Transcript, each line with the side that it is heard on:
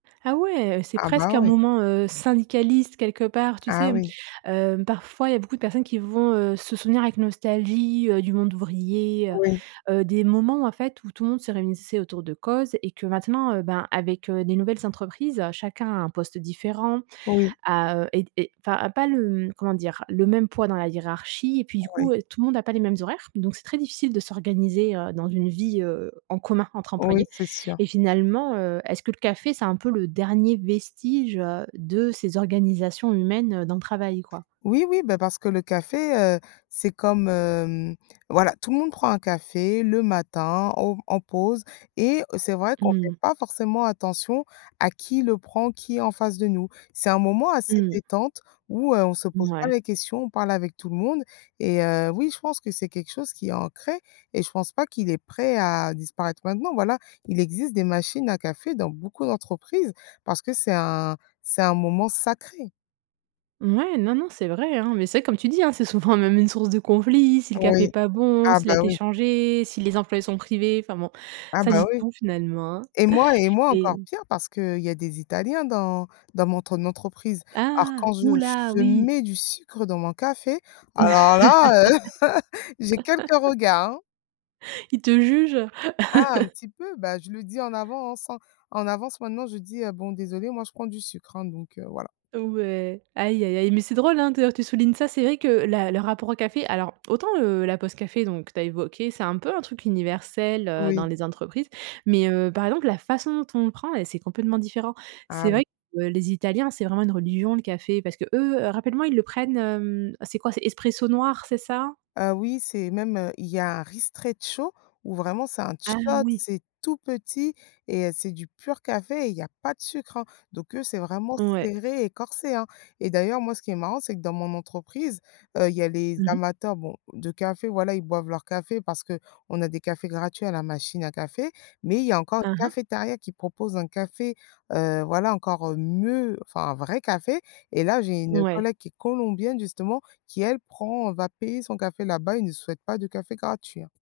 right: Ah ouais, c'est
left: Ah
right: presque
left: bah
right: un
left: ouais.
right: moment, heu, syndicaliste, quelque part, tu sais,
left: Ah
right: hem?
left: oui.
right: Hem, parfois, il y a beaucoup de personnes qui vont, heu, se souvenir avec nostalgie, heu, du monde ouvrier, heu,
left: Oui.
right: heu, des moments, en fait, où tout le monde se réunissait autour de causes et que maintenant, heu, ben avec, heu, des nouvelles entreprises, chacun a un poste différent,
left: Oui.
right: a heu, est est, enfin, pas le, hem comment dire, le même poids dans la hiérarchie et puis du
left: Oui.
right: coup, tout le monde a pas les mêmes horaires. Donc c'est très difficile de s'organiser, heu, dans une vie, heu, en commun, entre
left: Oui,
right: employés
left: c'est sûr.
right: et finalement, heu, est-ce que le café, c'est un peu le dernier vestige, heu, de ces organisations humaines dans le travail quoi?
left: Oui, oui ben parce que le café, heu, c'est comme, hem, voilà, tout le monde prend un café le matin au en pause et c'est vrai qu'on
right: Mmh
left: fait
right: mh.
left: pas forcément attention à qui le prend, qui est en face de nous. C'est un moment assez
right: Mmh.
left: détente où, heu, on se pose pas
right: Mouais.
left: les questions, on parle avec tout le monde et heu, oui, je pense que c'est quelque chose qui est ancré et je pense pas qu'il est prêt à disparaître maintenant. Voilà, il existe des machines à café dans beaucoup d'entreprises, parce que c'est un c'est un moment sacré.
right: Mouais, non, non, c'est vrai, hein mais c'est vrai, comme tu dis, c'est souvent même une source de conflits. Si le café est
left: Oui.
right: pas bon,
left: Ah
right: s'il a
left: bah
right: été
left: oui.
right: changé, si les employés en sont privés, enfin bon
left: Ah
right: ça
left: bah
right: dit
left: oui
right: tout finalement hein
left: et moi et moi encore
right: et
left: pire, parce qu'il y a des Italiens dans dans mon tre entreprise. Alors
right: Ah!
left: quand
right: Ouh
left: je
right: là,
left: je
right: oui.
left: mets du sucre dans mon café, alors là heu, j'ai quelques regards hein.
right: Ils te jugent?
left: Ah un petit peu, bah je le dis en avance en en avance maintenant je dis: «Bon désolée, moi je prends du sucre hein, donc, heu voilà».
right: Ouais, aïe, aïe, aïe. Mais c'est drôle hein, d'ailleurs que tu soulignes ça. C'est vrai que la le rapport au café alors, autant, heu, la pause café, donc que tu as évoqué, c'est un peu un truc universel, heu, dans
left: Oui.
right: les entreprises. Mais, heu, par exemple, la façon dont on le prend, c'est complètement différent.
left: Ah
right: C'est
left: oui.
right: vrai que les italiens, c'est vraiment une religion, le café parce qu'eux, rappelle-moi, ils le prennent, hem, c'est quoi, c'est expresso noir, c'est ça?
left: Ah oui, c'est même, heu, il y a un ristretto où vraiment c'est un
right: Ah
left: shot,
right: oui.
left: c'est tout petit et heu, c'est du pur café et il y a pas de sucre hein. Donc eux, c'est vraiment
right: Ouais.
left: serré et corsé hein et d'ailleurs, moi, ce qui est marrant, c'est que dans mon entreprise, heu, il y a les
right: Mmh mh.
left: amateurs bon, de café, voilà ils boivent leur café parce qu'on a des cafés gratuits à la machine à café, mais il y a encore
right: Hein
left: une
right: hein.
left: cafétéria qui propose un café, heu, voilà encore mieux, enfin un vrai café et là, j'ai une
right: Ouais.
left: collègue qui est colombienne justement, qui elle prend va payer son café là-bas et ne souhaite pas de café gratuit hein.